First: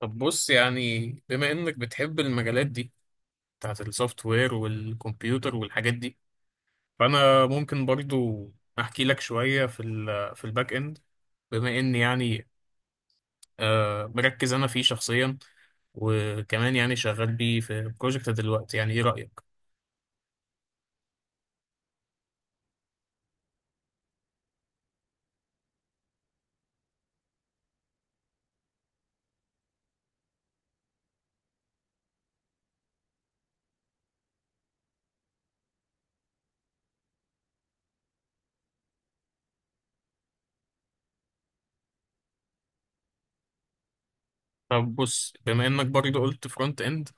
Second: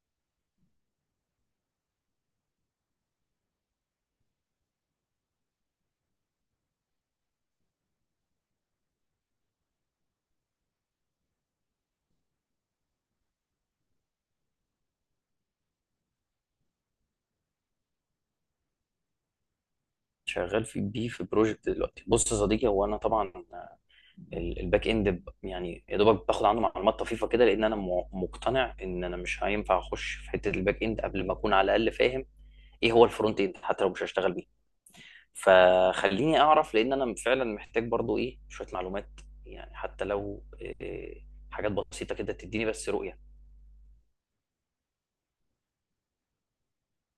طب بص، يعني بما انك بتحب المجالات دي، بتاعت السوفت وير والكمبيوتر والحاجات دي، فانا ممكن برضو احكي لك شوية في الباك اند، بما اني يعني مركز انا فيه شخصيا، وكمان يعني شغال بيه في بروجكت دلوقتي. يعني ايه رأيك؟ شغال في بيه في بروجكت دلوقتي. بص يا صديقي، هو انا طبعا الباك اند، يعني يا دوبك باخد عنه معلومات طفيفه كده، لان انا مقتنع ان انا مش هينفع اخش في حته الباك اند قبل ما اكون على الاقل فاهم ايه هو الفرونت اند، حتى لو مش هشتغل بيه. فخليني اعرف، لان انا فعلا محتاج برضو ايه شويه معلومات، يعني حتى لو إيه، حاجات بسيطه كده تديني بس رؤيه. طب بص، بما انك برضو قلت فرونت اند،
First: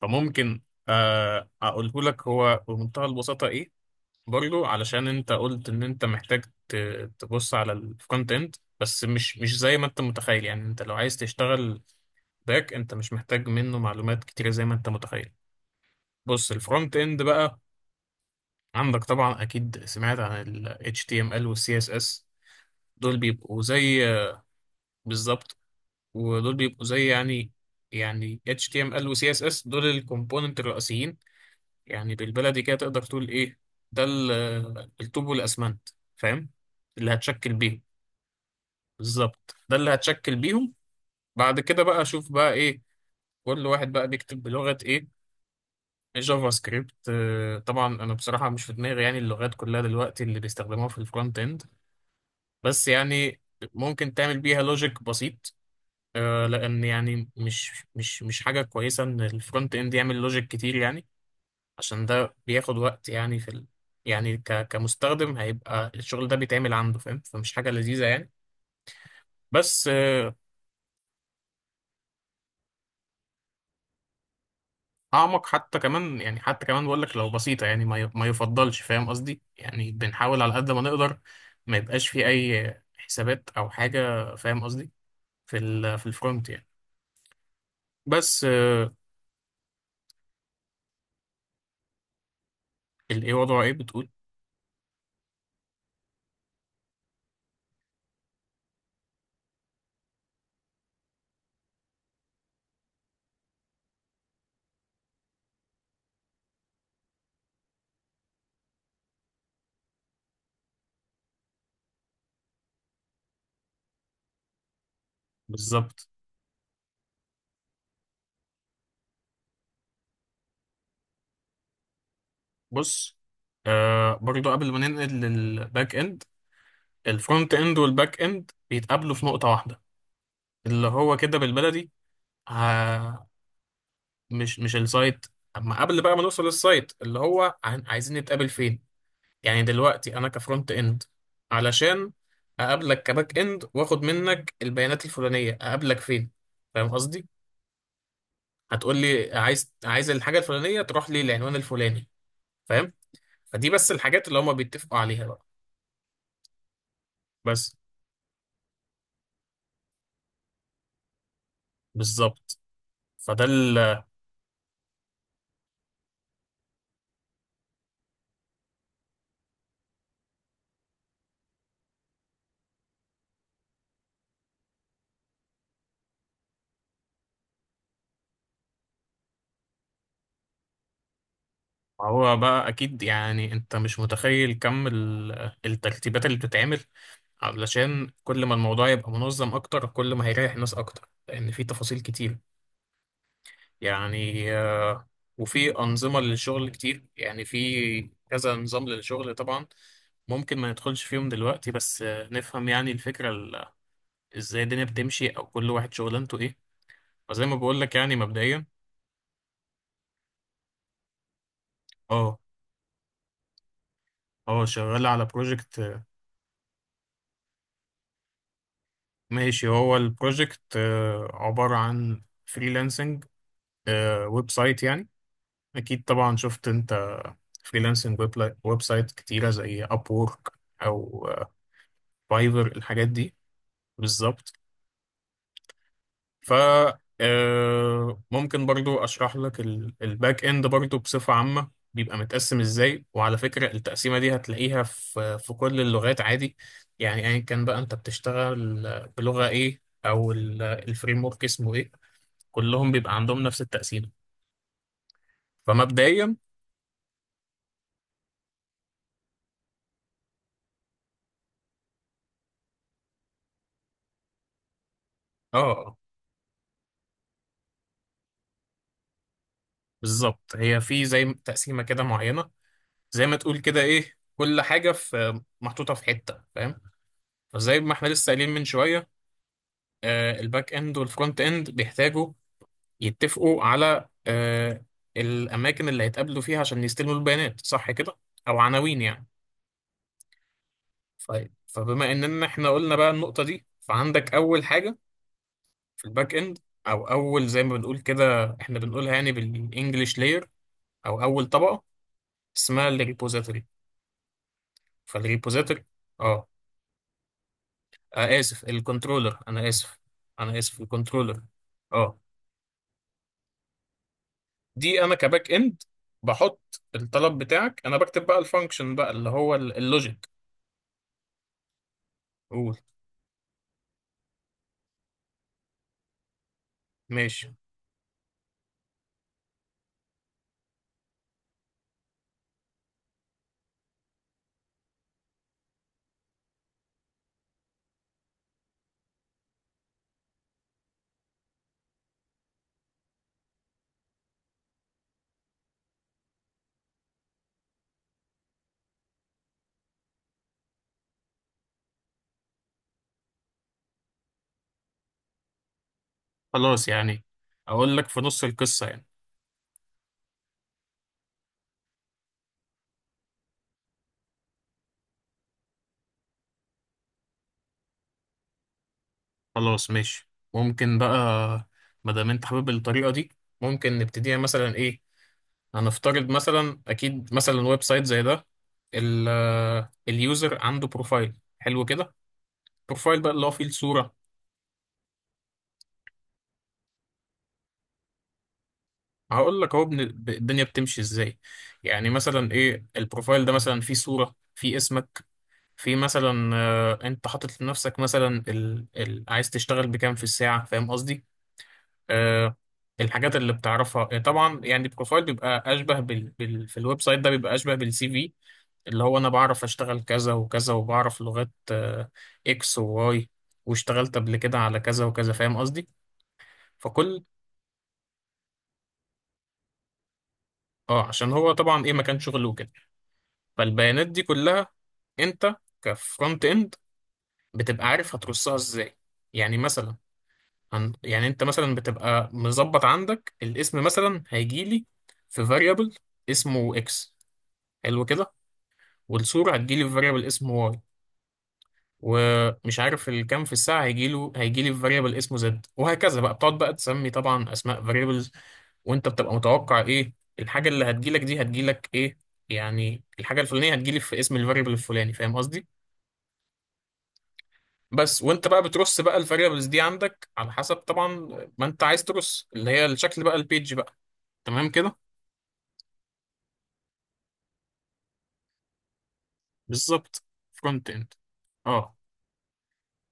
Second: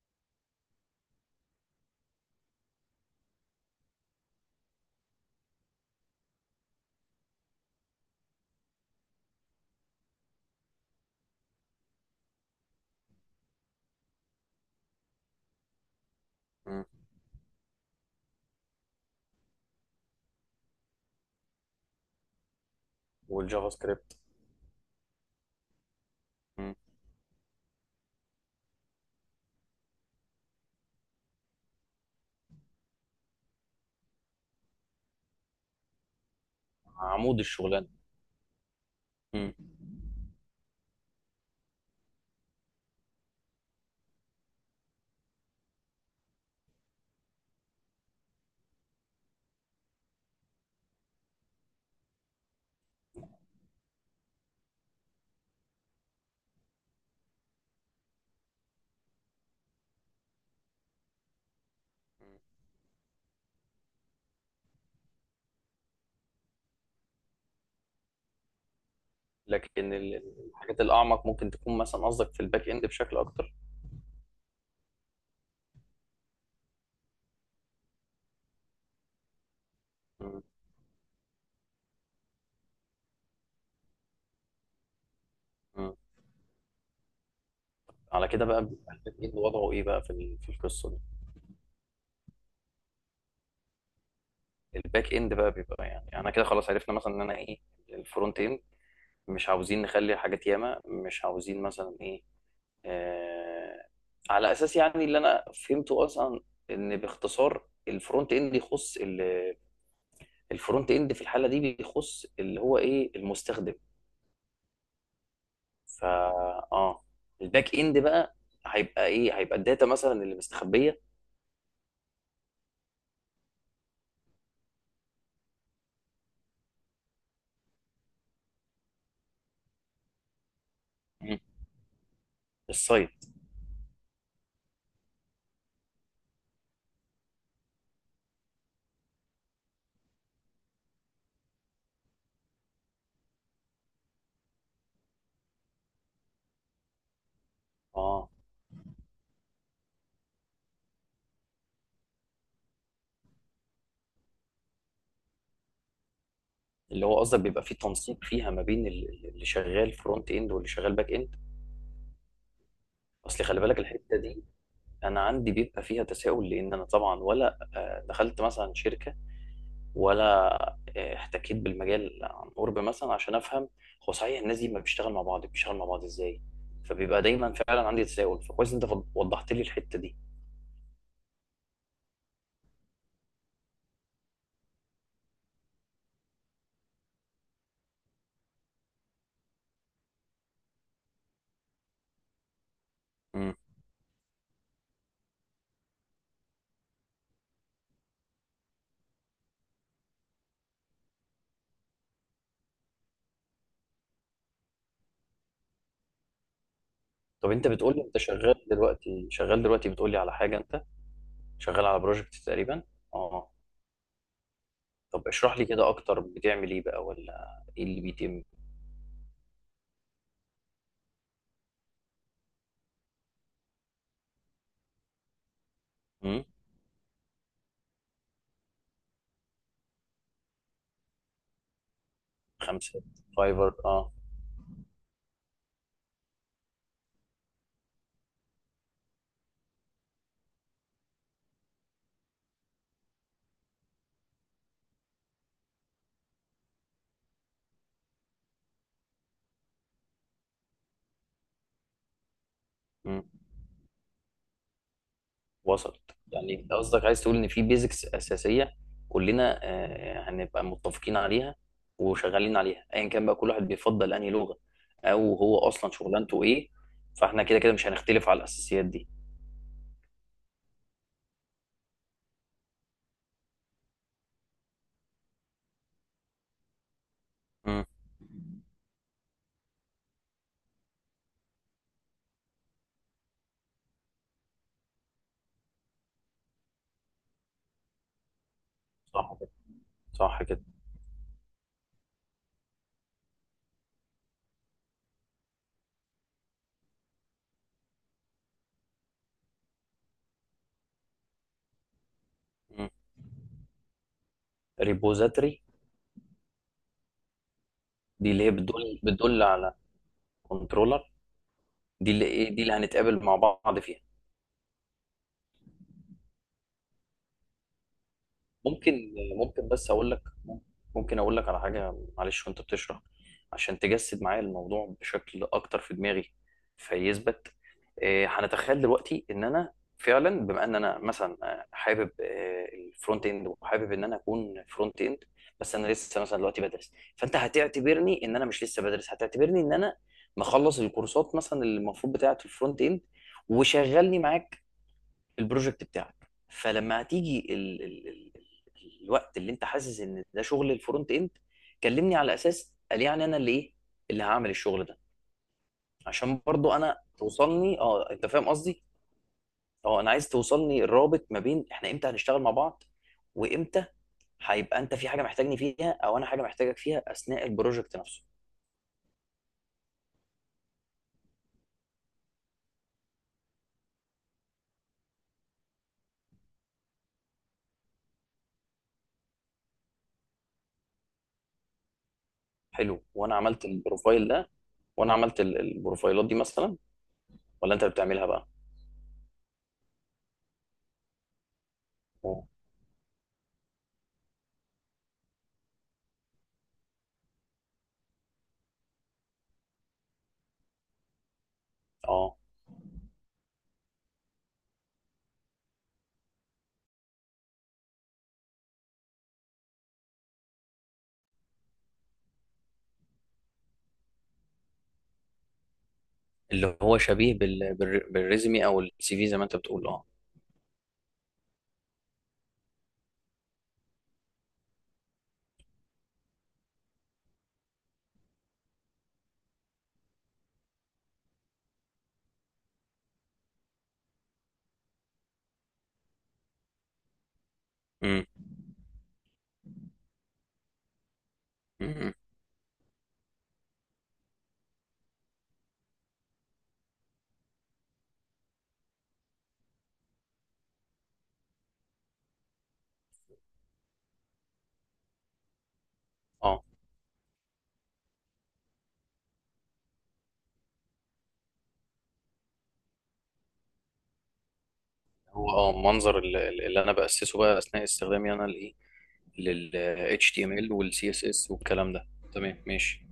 فممكن اقوله لك هو بمنتهى البساطة ايه، برضو علشان انت قلت ان انت محتاج تبص على الكونتنت، بس مش زي ما انت متخيل. يعني انت لو عايز تشتغل باك، انت مش محتاج منه معلومات كتيرة زي ما انت متخيل. بص، مم. الفرونت اند بقى عندك طبعا، اكيد سمعت عن ال HTML وال CSS، دول بيبقوا والجافا زي، سكريبت. بالظبط، ودول مم. بيبقوا زي، يعني HTML و CSS دول الكومبوننت الرئيسيين. يعني بالبلدي كده تقدر تقول ايه، ده الطوب والاسمنت، فاهم، اللي عمود هتشكل بيهم. الشغلانه. مم. بالظبط، ده اللي هتشكل بيهم. بعد كده بقى اشوف بقى ايه، كل واحد بقى بيكتب بلغة ايه. جافا سكريبت، طبعا انا بصراحة مش في دماغي يعني اللغات كلها دلوقتي اللي بيستخدموها في الفرونت اند، بس يعني ممكن تعمل بيها لوجيك بسيط، لان يعني مش حاجة كويسة ان الفرونت اند يعمل لوجيك كتير. يعني عشان ده بياخد وقت يعني يعني كمستخدم هيبقى الشغل ده بيتعمل عنده، فاهم، فمش حاجة لذيذة يعني. بس لكن الحاجات الأعمق ممكن تكون مثلا قصدك في الباك إند بشكل أكتر. اعمق حتى كمان، يعني حتى كمان بقول لك لو بسيطه، يعني ما ما يفضلش، فاهم قصدي. يعني بنحاول مم. على قد ما نقدر ما يبقاش في اي حسابات او حاجه، فاهم قصدي، في مم. ال في الفرونت يعني. على بس كده بقى، بيبقى الباك إند وضعه إيه بقى في في القصة دي؟ الايه وضعه ايه بتقول؟ الباك إند بقى بيبقى يعني، أنا كده خلاص عرفنا مثلا إن أنا إيه الفرونت إند، مش عاوزين نخلي حاجات ياما، مش عاوزين مثلا إيه، آه، على أساس يعني اللي أنا فهمته أصلا، إن باختصار الفرونت إند يخص الفرونت إند في الحالة دي بيخص اللي هو إيه المستخدم. بالظبط. فا، اه، الباك اند بقى هيبقى ايه، هيبقى الداتا مثلا اللي مستخبيه. بص، برضو قبل ما ننقل للباك اند، الفرونت اند والباك اند بيتقابلوا في نقطه واحده، اللي هو كده مم. بالبلدي، السايت. آه مش السايت. اما قبل بقى ما نوصل للسايت، اللي هو عايزين نتقابل فين. يعني دلوقتي انا كفرونت اند، علشان اقابلك كباك اند واخد منك البيانات الفلانيه، اقابلك فين، فاهم قصدي؟ اه، هتقول لي عايز الحاجه الفلانيه تروح لي العنوان الفلاني، فاهم. فدي بس الحاجات اللي هما بيتفقوا عليها بقى، اللي هو قصدك بيبقى بس. فيه تنسيق فيها ما بين اللي شغال فرونت اند واللي شغال باك اند. بالظبط، فده اصل خلي ال- بالك الحته دي انا عندي بيبقى فيها تساؤل، لان انا طبعا، ولا دخلت مثلا شركه، ولا احتكيت بالمجال عن قرب مثلا عشان افهم هو صحيح الناس دي ما بتشتغل مع بعض، بتشتغل مع بعض ازاي. فبيبقى دايما فعلا عندي تساؤل، فكويس إن انت وضحت لي الحته دي. هو بقى اكيد يعني انت مش متخيل كم الترتيبات اللي بتتعمل علشان كل ما الموضوع يبقى منظم اكتر، كل ما هيريح الناس اكتر، لان في تفاصيل كتير يعني، وفي أنظمة للشغل كتير. يعني في كذا نظام للشغل طبعا، ممكن ما ندخلش فيهم دلوقتي، بس نفهم يعني الفكرة، ازاي الدنيا بتمشي، أو كل واحد شغلانته ايه، وزي طب ما انت بقول لك بتقول لي يعني انت شغال مبدئيا. دلوقتي، بتقول لي على حاجه، انت شغال على بروجكت اه. تقريبا؟ اه. اه، شغال على طب اشرح لي بروجكت. كده اكتر، بتعمل ايه بقى، ولا ايه اللي بيتم؟ ماشي، هو البروجكت عبارة عن فريلانسنج ويب سايت يعني، أكيد طبعا امم. شفت أنت فريلانسنج ويب سايت كتيرة زي أب وورك أو فايفر، خمسه. الحاجات دي. فايفر اه. بالظبط. ف آه، ممكن برضو اشرح لك الباك اند برضو بصفة عامة بيبقى متقسم ازاي. وعلى فكرة التقسيمة دي هتلاقيها في كل اللغات عادي، يعني ايا كان بقى انت بتشتغل بلغة ايه، او الفريم ورك اسمه ايه، كلهم بيبقى امم. عندهم نفس التقسيمة. وصلت. فمبدئيا، يعني انت قصدك عايز تقول ان في بيزكس اساسيه كلنا آه هنبقى متفقين عليها وشغالين عليها، ايا كان بقى كل واحد بيفضل انهي لغه، او هو اصلا اه. شغلانته ايه. فاحنا كده كده مش هنختلف على الاساسيات دي. بالظبط، هي في زي تقسيمة كده معينة، زي ما تقول كده ايه، كل حاجة في محطوطة في حتة، فاهم. فزي امم. ما احنا لسه قايلين من شوية، الباك اند والفرونت اند بيحتاجوا يتفقوا على الاماكن اللي هيتقابلوا فيها عشان يستلموا البيانات، صح كده، او عناوين يعني. صح كده. صح كده. ف- فبما اننا احنا قلنا بقى النقطة دي، فعندك اول حاجة في الباك اند، او اول زي ما بنقول كده، احنا بنقولها يعني بالانجلش لاير، او اول طبقة، اسمها امم. الريبوزيتوري. ريبوزاتري. فالريبوزيتوري، اه دي اللي هي اسف، بتدل الكنترولر، بتدل انا على. اسف. انا اسف، كنترولر. الكنترولر. دي اه، اللي ايه، دي اللي هنتقابل مع بعض فيها؟ دي انا كباك اند بحط الطلب بتاعك، انا بكتب بقى الفانكشن بقى ممكن اللي هو ممكن بس اقول لك، اللوجيك. ممكن اقول لك على حاجه معلش وانت قول. بتشرح؟ عشان تجسد معايا الموضوع بشكل اكتر في دماغي، فيثبت. ماشي. هنتخيل دلوقتي ان انا فعلا، بما ان انا مثلا حابب الفرونت اند، وحابب ان انا اكون فرونت اند، بس انا لسه مثلا دلوقتي بدرس، فانت هتعتبرني ان انا مش لسه بدرس، هتعتبرني ان انا مخلص الكورسات مثلا اللي المفروض بتاعه الفرونت اند، وشغلني معاك في البروجكت بتاعك. فلما هتيجي الوقت اللي انت حاسس ان ده شغل الفرونت اند، كلمني على اساس قال يعني انا اللي ايه اللي هعمل الشغل ده، عشان برضو خلاص انا يعني، توصلني. اقول لك اه، في انت نص فاهم قصدي؟ القصة يعني. اه، انا عايز توصلني الرابط ما بين احنا امتى هنشتغل مع بعض، وامتى هيبقى انت في حاجه محتاجني فيها او انا حاجه محتاجك فيها اثناء البروجكت نفسه. خلاص ماشي. ممكن بقى، ما دام انت حابب الطريقة دي، ممكن نبتديها مثلا ايه. هنفترض مثلا، اكيد مثلا ويب سايت زي ده، ال- اليوزر عنده بروفايل حلو كده. حلو، بروفايل بقى وانا اللي هو عملت فيه الصورة. البروفايل ده؟ وانا عملت البروفايلات دي مثلا، ولا انت اللي بتعملها بقى؟ هقول لك اهو الدنيا بتمشي ازاي. يعني اه. مثلا ايه، البروفايل ده مثلا فيه صورة، فيه اسمك، في مثلا انت حاطط لنفسك مثلا عايز تشتغل بكام في الساعة، فاهم قصدي. آه. آه الحاجات اللي بتعرفها. طبعا يعني البروفايل بيبقى اشبه في الويب سايت ده بيبقى اشبه بالسي في، اللي هو انا بعرف اشتغل كذا وكذا، وبعرف لغات اكس وواي، واشتغلت قبل كده على كذا وكذا، فاهم قصدي. اللي هو فكل شبيه بالريزمي او السي في، زي ما انت بتقول، اه. اه عشان هو طبعا ايه، مكان شغله وكده. فالبيانات دي كلها انت كفرونت اند بتبقى عارف هترصها ازاي. يعني مثلا يعني انت مثلا بتبقى مظبط عندك، الاسم مثلا هيجيلي في variable اسمه x، حلو امم. كده، والصورة هتجيلي في variable اسمه y، أمم. ومش عارف الكام في الساعة هيجيلي في variable اسمه z، وهكذا بقى. بتقعد بقى تسمي طبعا اسماء variables، وانت بتبقى متوقع ايه الحاجة اللي هتجيلك دي، هتجيلك ايه. يعني الحاجة الفلانية هتجيلي في اسم الفاريبل الفلاني، فاهم قصدي؟ اه. بس. وانت بقى بترص بقى الفاريبلز دي عندك على حسب طبعا ما انت عايز ترص، اللي هي الشكل بقى، البيج بقى، تمام كده؟ هو اه منظر اللي انا باسسه بقى اثناء استخدامي انا لايه، لل بالظبط. HTML فرونت وال اند، CSS والكلام اه. ده. تمام ماشي.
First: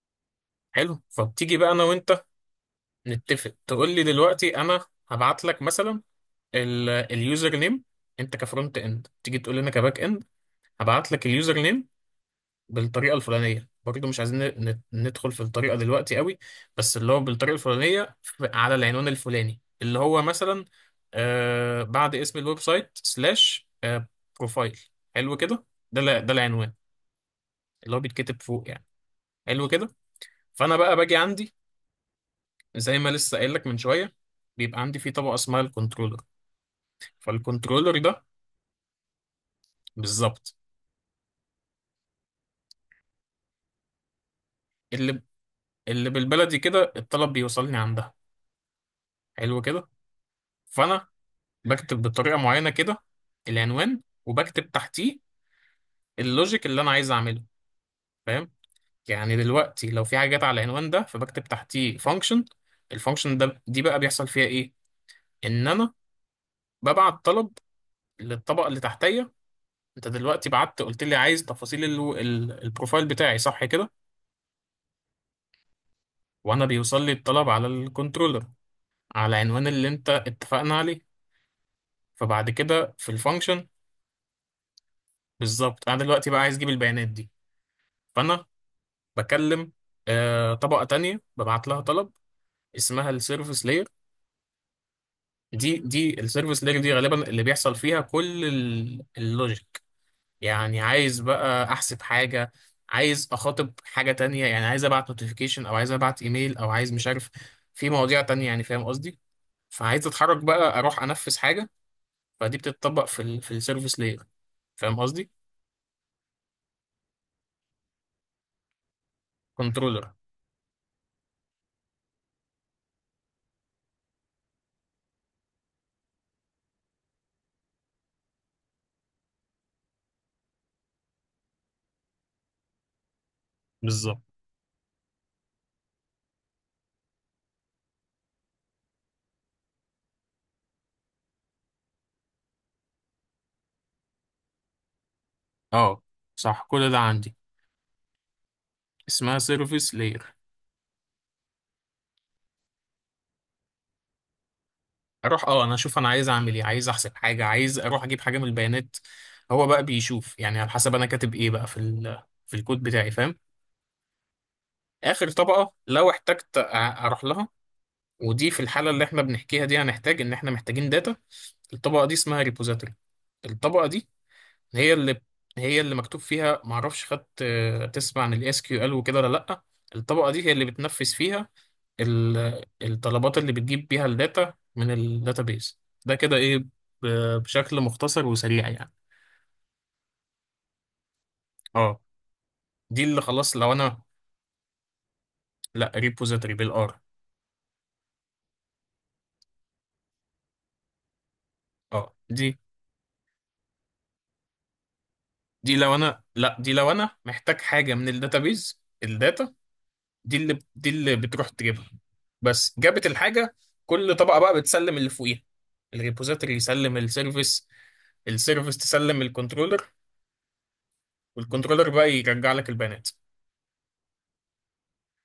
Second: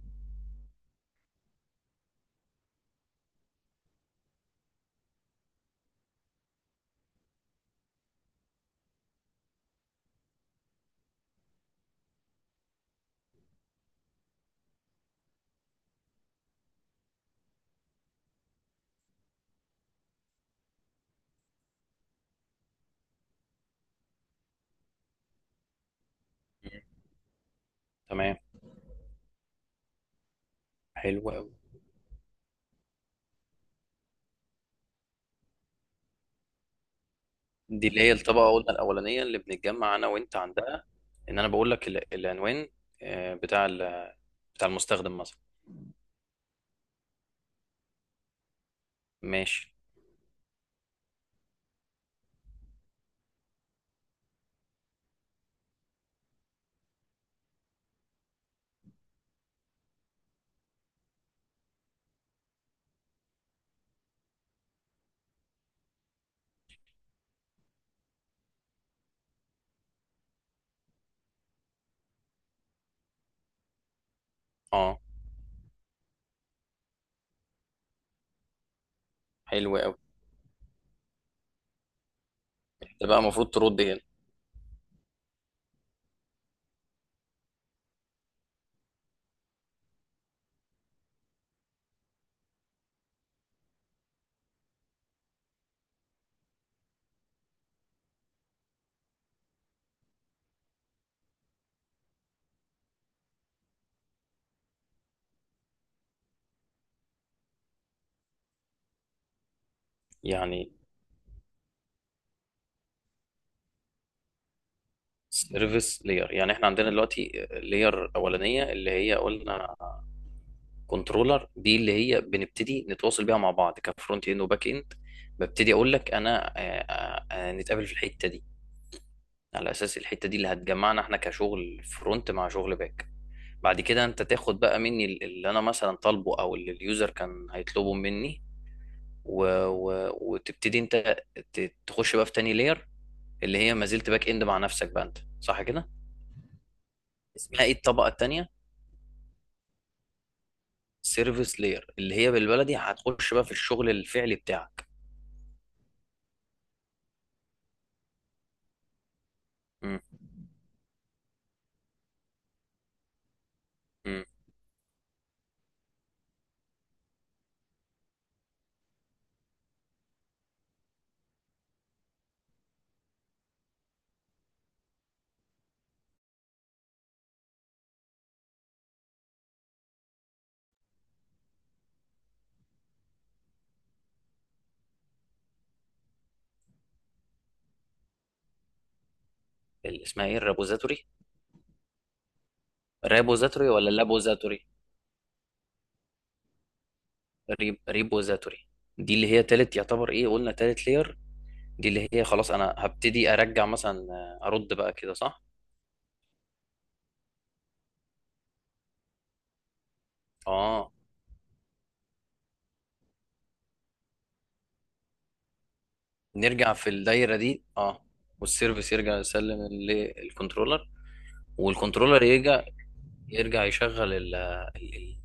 حلو. فبتيجي بقى انا وانت نتفق، تقول لي دلوقتي انا هبعت لك مثلا اليوزر نيم، انت كفرونت اند تيجي تقول لي انا كباك اند هبعت لك اليوزر نيم بالطريقه الفلانيه، برضه مش عايزين ندخل في الطريقه دلوقتي قوي، بس اللي هو بالطريقه الفلانيه على العنوان الفلاني، اللي هو مثلا بعد اسم الويب سايت، سلاش بروفايل، حلو كده. ده العنوان أمم. اللي هو تمام. بيتكتب فوق يعني. حلو كده. فانا بقى باجي حلو. عندي، زي ما لسه قايل لك من شويه، بيبقى عندي فيه طبقه اسمها الكنترولر. دي فالكنترولر اللي هي ده، الطبقة قلنا الأولانية اللي بنتجمع أنا وأنت بالظبط، عندها. إن أنا بقول لك العنوان، آه، بتاع بتاع المستخدم اللي مثلا. اللي بالبلدي كده الطلب بيوصلني عندها. حلو ماشي. كده. فانا بكتب بطريقه معينه كده العنوان، وبكتب تحتيه اللوجيك اللي انا عايز اعمله، فاهم. يعني دلوقتي لو في حاجات على العنوان ده، فبكتب تحتيه فانكشن. الفانكشن ده دي بقى بيحصل فيها ايه؟ ان انا ببعت طلب للطبقه اللي تحتيه. انت دلوقتي بعت قلت لي عايز تفاصيل البروفايل بتاعي، صح كده، أه. وانا بيوصل لي الطلب على الكنترولر، على عنوان حلو اللي أوي. انت اتفقنا عليه. فبعد كده ده في بقى المفروض الفانكشن، ترد هنا؟ بالظبط، انا دلوقتي بقى عايز اجيب البيانات دي. فانا بكلم طبقة تانية، ببعت لها طلب، اسمها السيرفيس لاير. دي السيرفيس لاير دي غالبا اللي بيحصل فيها كل اللوجيك. يعني عايز بقى احسب حاجة، عايز اخاطب حاجة تانية، يعني عايز ابعت نوتيفيكيشن، او عايز ابعت ايميل، او عايز مش عارف، في مواضيع تانية يعني، فاهم قصدي. فعايز اتحرك يعني بقى اروح انفذ حاجة، فدي بتتطبق في السيرفيس لاير، فاهم قصدي. سيرفيس لاير، يعني إحنا عندنا دلوقتي لاير أولانية اللي هي قلنا كنترولر، كنترولر، دي اللي هي بنبتدي نتواصل بيها مع بعض كفرونت إند وباك إند، ببتدي أقول لك أنا نتقابل في الحتة دي، على أساس الحتة دي اللي هتجمعنا إحنا كشغل فرونت مع شغل باك. بعد كده بالظبط. انت تاخد بقى مني اللي انا مثلا طالبه او اللي اليوزر كان هيطلبه مني، وتبتدي انت تخش بقى في تاني لاير، اللي هي ما زلت باك اند مع نفسك بقى انت، صح كده؟ اه، صح، كل ده عندي. اسمها ايه الطبقة التانية؟ اسمها سيرفيس لاير. سيرفيس لاير. اللي هي بالبلدي هتخش بقى في الشغل الفعلي بتاعك. اروح انا اشوف انا عايز اعمل ايه، عايز احسب حاجه، عايز اروح اجيب حاجه من البيانات. هو بقى م- بيشوف يعني على حسب انا كاتب ايه بقى في الكود بتاعي، فاهم. م. اخر طبقه لو احتجت اروح لها، ودي في الحاله اللي احنا بنحكيها دي هنحتاج ان احنا محتاجين داتا. الطبقه دي اسمها ريبوزيتوري. الطبقه دي هي اللي هي اللي مكتوب فيها، معرفش خدت، تسمع عن الاس كيو ال وكده، ولا لا؟ الطبقه دي هي اللي بتنفذ فيها الطلبات اللي بتجيب بيها الداتا من الداتابيز. ده كده ايه، بشكل مختصر وسريع يعني. اللي اسمها ايه، الرابوزاتوري؟ اه، دي اللي خلاص رابوزاتوري لو ولا انا. لابوزاتوري؟ لا، ريبوزيتوري بالار. ريبوزاتوري. دي اللي هي تالت، يعتبر ايه، قلنا تالت لاير. دي اه، اللي هي دي خلاص انا هبتدي ارجع مثلا ارد بقى كده، صح؟ دي لو انا، لا، دي لو انا محتاج حاجه من الداتابيز، الداتا دي اللي دي اه. اللي بتروح تجيبها. بس، جابت الحاجة. كل طبقة بقى بتسلم اللي فوقيها، الريبوزيتوري نرجع في يسلم الدايره دي، السيرفيس اه. السيرفيس والسيرفيس يرجع تسلم يسلم الكنترولر، للكنترولر. والكنترولر بقى والكنترولر يرجع يرجع، لك البيانات. يرجع يشغل ال- ال-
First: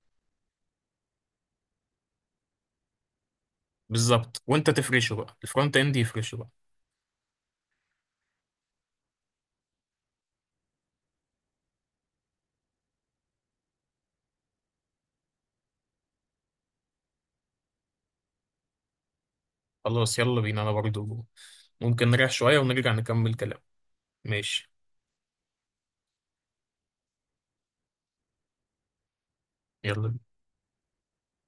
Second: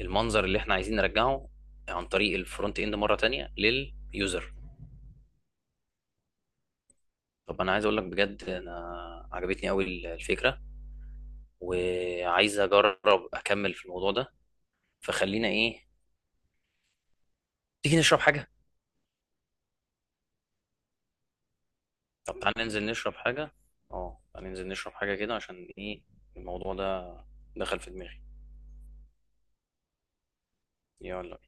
المنظر اللي احنا عايزين نرجعه عن طريق الفرونت اند مره تانية بالظبط، لليوزر. وانت تفرشه بقى، الفرونت اند يفرشه بقى. طب انا عايز اقول لك بجد، انا عجبتني قوي الفكره، وعايز اجرب اكمل في الموضوع ده. فخلينا ايه، تيجي نشرب حاجه. خلاص، يلا بينا. انا برضو ممكن نريح طب تعالى شوية ننزل ونرجع نشرب نكمل حاجه. كلام. اه، تعالى ننزل ماشي. نشرب حاجه كده، عشان ايه، الموضوع ده دخل في دماغي. يلا. يلا.